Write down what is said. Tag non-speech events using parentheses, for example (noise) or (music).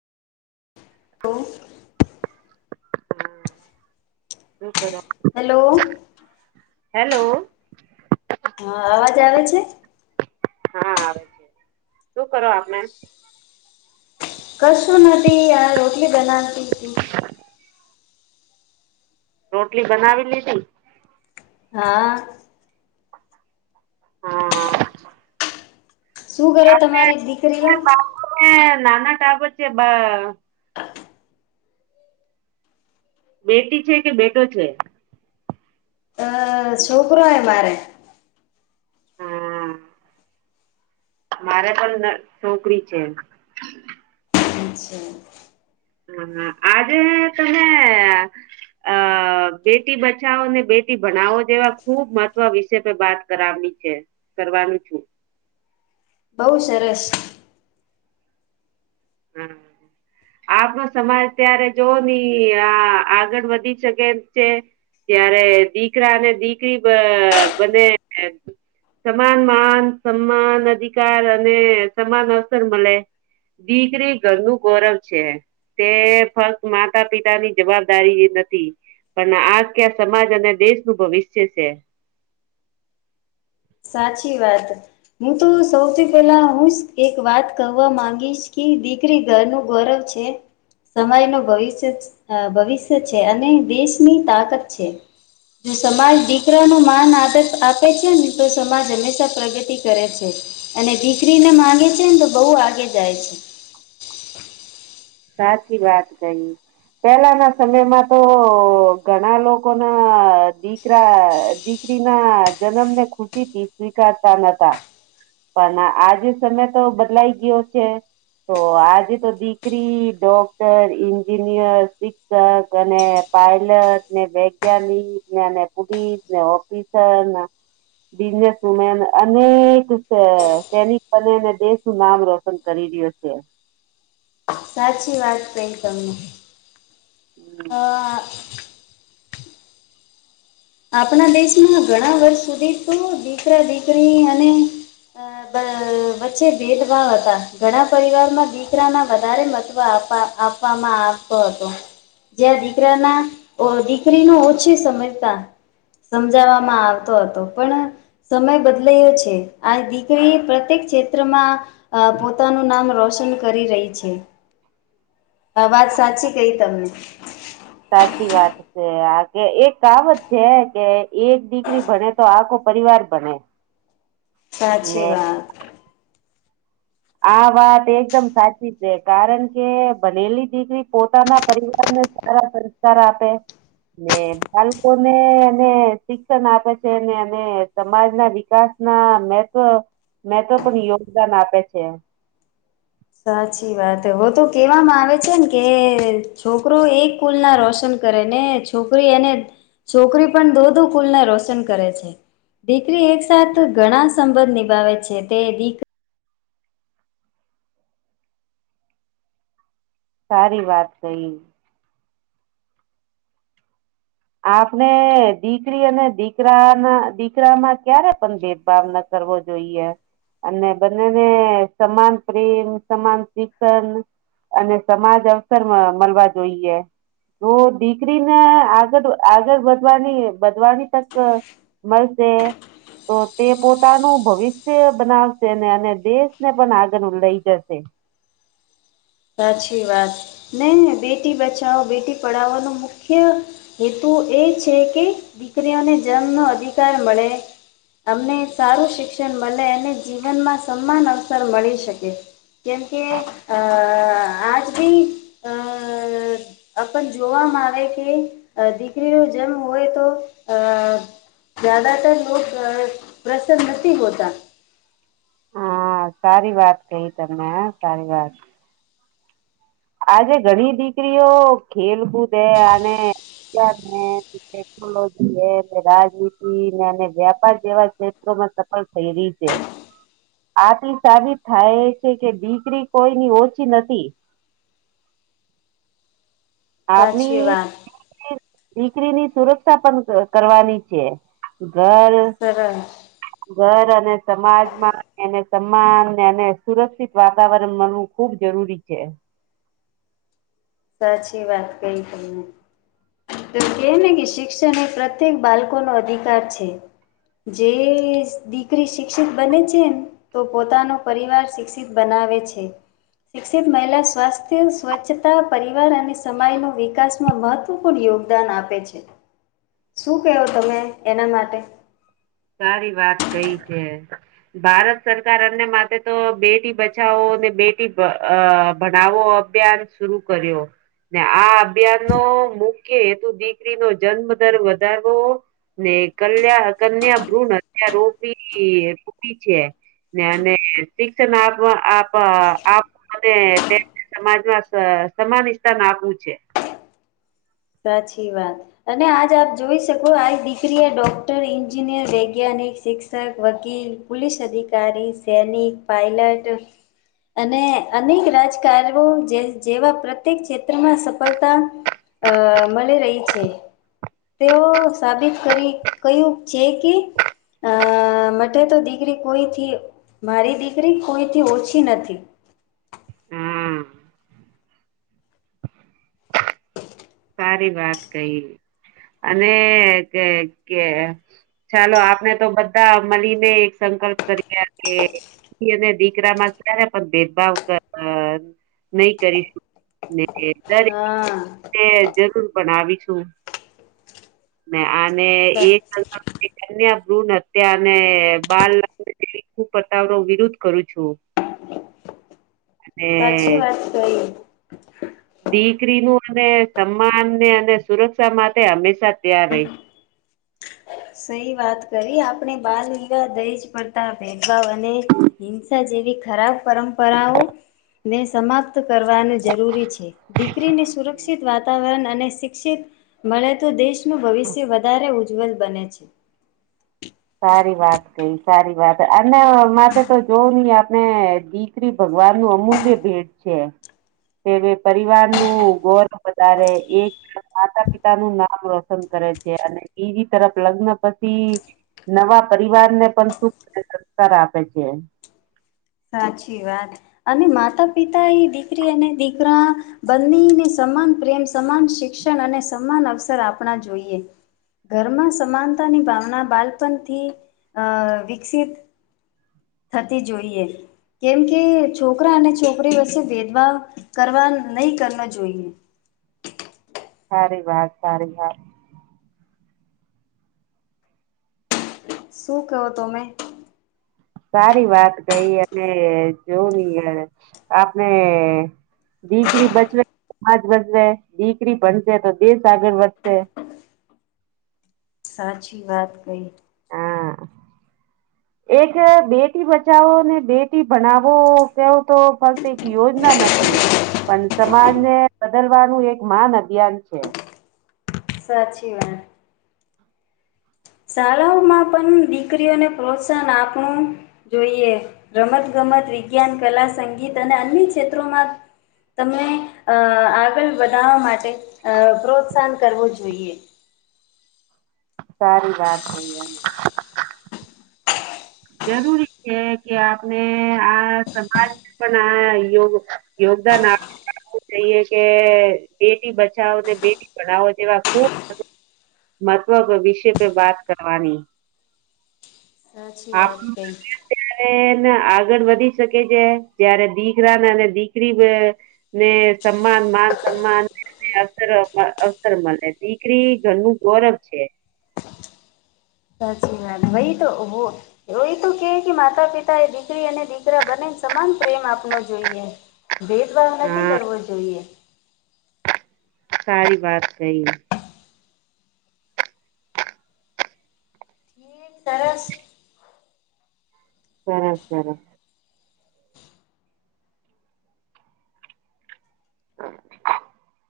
હમ હ hello hello હા અવાજ આવે છે. હા આવે છે, શું કરો આપણે કશું નથી ાર રોટલી બનાવતી હતી રોટલી બનાવી લીધી હા હમ હમ શું કરે તમારી દીકરીઓ? નાના ટાપ છે બ બેટી છે કે બેટો છે અ છોકરો હે મારે હમ મારે પણ છોકરી છે (inaudible) હા આજે તમે અ બેટી બચાવો ને બેટી ભણાવો જેવા ખુબ મહત્વ વિષ વાત કરાવની છે કરવાનું છું બઉ સરસ હમ આપનો સમાજ ત્યારે જોવા જઇયે આ આગળ વધી શકે એમ છે ત્યારે દીકરા અને દીકરી બને સમાન માન સમાન અધિકાર અને સમાન અવસર મળે દીકરી ઘરનું ગૌરવ છે તે ફક્ત માતા પિતા ની જવાબદારી નથી પણ આખ્યા સમાજ અને દેશનું ભવિષ્ય છે સાચી વાત હું તો સૌથી પહેલા હું એક વાત કરવા માંગીશ કે દી કરી ઘર નું ગૌરવ છે સમય નું ભવિષ્ય ભવિષ્ય છે અને દેશની તાકત છે જો સમાજ દીકરા નો માન આદર્શ આપે છે ને તો સમાજ હંમેશા પ્રગતિ કરે છે અને દીકરીને માંગે છે ને તો બહુ આગે જાય છે સાચી વાત કઈ પેલાના સમયમાં તો ઘણા લોકો ના દીક કરા દીકરી ના જન્મ ને ખુશી થી સ્વીકારતા નતા પણ આજે સમય તો બદલાઈ ગયો છે તો આજે તો દી કરી ડોક્ટર એન્જિનિયર શિક્ષક અને પાયલટ ને બ (unintelligible) પુલીસ ને ઓફિસર બિઝનેસમેન અનેક છે સૈનિક બનેને દેશનું નામ રો સન કરી રહ્યો છે સાચી વાત કરી તમેં હમ આપણા દેશમાં ઘણા વર્ષ સુધી તો દીકરા દીકરી અને અ વચ્ચે ભેદભાવ હતા ઘણા પરિવારમાં દીકરાના વધારે મત્વ આપ જા ના આવતો હતો જ્યા દીકરા ના દીકરી ને ઓછી સમજતા સમજાવામાં આવતો હતો પરં સમય બદલાયો છે આ દીકરી પ્રત્યેક ક્ષેત્રમાં અ પોતાનું નામ રોશન કરી રહી છે વાત સાચી કહી તમેં સાચી વાત કે આ કે એ કામ જ છે હ કે એક દીકરી ભને તો આખો પરિવાર ભને સાચી વાત આ વાત એકદમ સાચી છે કારણ કે બનેલી દીકરી પોતાના પરિવારને ખરા સારા આપે. ને બાળકોને અને શિક્ષણ આપે છે ને અને સમાજ ના વિકાસ ના મોટો મોટો પણ યોગદાન આપે છે. સાચી વાત હો તો કેહેવામાં આવે છે ને કે છોકરો એક કુલ ના રોશન કરે ને છોકરી એને છોકરી પણ દોધો કુલના રોશન કરે છે. દીકરી એકસાથ ઘણા સંબંધ નિભાવે છે તે દીકરી. સારી વાત કઈ. આપણે દીકરી અને દીકરા ના દીકરામાં ક્યારે પણ ભેદભાવ નથી. કરવો જોઈએ. અને બંનેને સમાન પ્રેમ સમાન શિક્ષણ અને સમાજ અવસરમાં મલવા જોઈએ તો દીકરીને આ. આગળ વધવાની વધવાની તક મળશે. તો તે પોતાનું ભવિષ્ય બનાવશે ને અને દેશને પણ આગળ લઈ જશે. સાચી વાત નહી બેટી બચાવો બેટી પડાવો નુ મુખ્ય. હેતુ એ છે કે દીકરીઓને જન્મનો અધિકાર મળે. અમને સારું શિક્ષણ મળે અને જીવનમાં સમાન અવસર મળી શકે. કેમકે અ આજ ભી અ. (unintelligible) અ પણ જોવાવામાં આવે કે દીકરીનો જેમ હોય તો આ. જ્યાદાતર લોક અ પ્રસન્ન નથી હોતા. હા સારી વાત કહી તમે હા સારી વાત. આજે ઘણી દીકરીઓ ખેલકૂદ અને. ટેકનોલોજી રાજનીતિ અને વ્યાપાર જેવા ક્ષેત્રોમાં સફળ થઈ રહી છે. આથી સાબિત થાય છે કે દીકરી કોઈની ઓછી નથી. સાચી આપની. વાત દીકરી ની સુરક્ષા પણ ક કરવાની છે ઘર. સર. ઘર અને સમાજમાં. એને સમાન અને સુરક્ષિત વાતાવરણ મળવું ખુબ જરૂરી છે. સાચી વાત કઈ તને. તો કહેને કે શિક્ષણ એ પ્રત્યેક બાળકોનો અધિકાર છે. જે દીકરી શિક્ષિત બને છે ને. તો પોતાનો પરિવાર શિક્ષિત બનાવે છે. શિક્ષિત મહિલા સ્વાસ્થ્ય સ્વચ્છતા પરિવાર અને સમય નો વિકાસ. મહત્વપૂર્ણ યોગદાન આપે છે શું કેહો તમે એના માટે. સારી વાત કઈ છે. ભારત સરકાર એમને માટે તો બેટી બચાવો ને બેટી અ ભણાવો. અભ્યાન શરૂ કર્યો. ને આ અભિયાન નો મુખ્ય હેતુ દીકરી નો જન્મદર વધારવો. ને કલ્યા કન્યા ભ્રૂણ હત્યા રોપી રોપી છે. ને અને શિક્ષણ આપ આપ આપ. અને તેમને સમાજમાં અ સમાન સ્થાન આપવું છે. સાચી વાત. અને આજ આપ જોઈ શકો આ દીકરીએ ડોક્ટર એન્જિનિયર વૈજ્ઞાનિક શિક્ષક વકીલ. પુલીસ અધિકારી સૈનિક પાયલટ. અને અનેક રાજકાર્યો જે જેવા પ્રત્યેક ક્ષેત્રમાં સફળતા. અ મળી રહી છે. તેઓ સાબિત કરી કહ્યું છે કે. અ મટે તો દીકરી કોઈથી મારી દીકરી કોઈથી ઓછી નથી. હા હ (unintelligible) સારી વાત કહી અને કે કે ચાલો આપણે તો બધા મળીને એક સંકલ્પ કરીએ કે દીકરી અને દીકરામાં ક્યારે પણ ભેદભાવ‌ અ નહી કરીએ ને હા દરેક જરૂર ભણવીશું. ને અને એક ક કન્યા ભ્રૂણ હત્યા અને બાલ હું પતાવરો વિરુદ્ધ કરું છું અને સાચી વાત કઈ. દીકરીનું અને સન્માન ને અને સુરક્ષા માટે હંમેશા ત્યાાર રહી. સઈ વાત કરી આપણેે બાલ વિવાહ દહીજ પડતા ભેદભાવ અને હિંસા જેવી ખરાબ પરંપરાઓને સમાપ્ત કરવાનું જરૂરી છે દીકરીને સુરક્ષિત વાતાવરણ અને શિક્ષિત મળે તો દેશનું ભવિષ્ય વધારે ઉજ્જવલ બને છે. સારી વાત કઈ સારી વાત અનેના મા તો જોવું નહી આપણે શ્રી ભગવાન નું અમૂલ્ય ભેટ છે તે પરિવાર નું ગોર વધારે એક માતા પિતા નું નામ રોશન કરે છે અને બીજી તરફ લગ્ન પછી નવા પરિવાર ને પણ શ સંસ્કાર આપે છે. સાચી વાત અને માતા પિતા એ દીકરી અને દીકરા બંનેને સમાન પ્રેમ સમાન શિક્ષણ અને સમાન અવસર આપણા જોઈએ. ઘરમાં સમાનતાની ભાવના બાળપણથી અ વિકસિત થતી જોઈએ. કેમ કે છોકરા અને છોકરી વચ્ચે ભેદભાવ કરવા નહી કરવા જોઈએ. સારી વાત સારી વાત શું કહો તમે સારી વાત કઈ અને જોવી આપણે. દીકરી બચવે સમાજ વધવે દીકરી ભનશે તો દેશ આગળ વધશે સાચી વાત કહી. હા એક બેટી બચાવો ને બેટી ભણાવો કેવું તો ફક્ત એક યોજના નથી. પણ સમાજ ને બદલવાનું એક મહાન અભિયાન છે. સાચી વાત શાળાઓમાં પણ દીકરીઓને પ્રોત્સાહન આપણું જોઈએ રમત ગમત વિજ્ઞાન કલા સંગીત અને અન્ય ક્ષેત્રોમાં તમને આગળ વધનાવા માટે પ્રોત્સાહન કરવું જોઈએ સારી વાત છે એ જરૂરી છે કે આપણે આ સમાજ. પણ આ યોગ યોગદાન આપ જઈએ કે બેટી બચાવો બેટી પઢાવો તેવા ખુબ મહત્વ વિશે પ વાત કરવાની સાચી વાત ક ત્યારે આગળ વધી શકે છે જયારે દીકરા ને અને દીકરી ને. ને સમાન માન સન્માન અસર અવસર મળે દીકરી ઘરનું ગૌરવ છે સાતી વાલ વહી તો ઓહ રોહ તો કે કે માતા પિતા એ દીકરી અને દીકરા બંને સમાન પ્રેમ આપનો જોઈએ ભેદભાવ નથી હા કરવો જોઈએ. સારી વાત કહી. સરસ સરસ સરસ.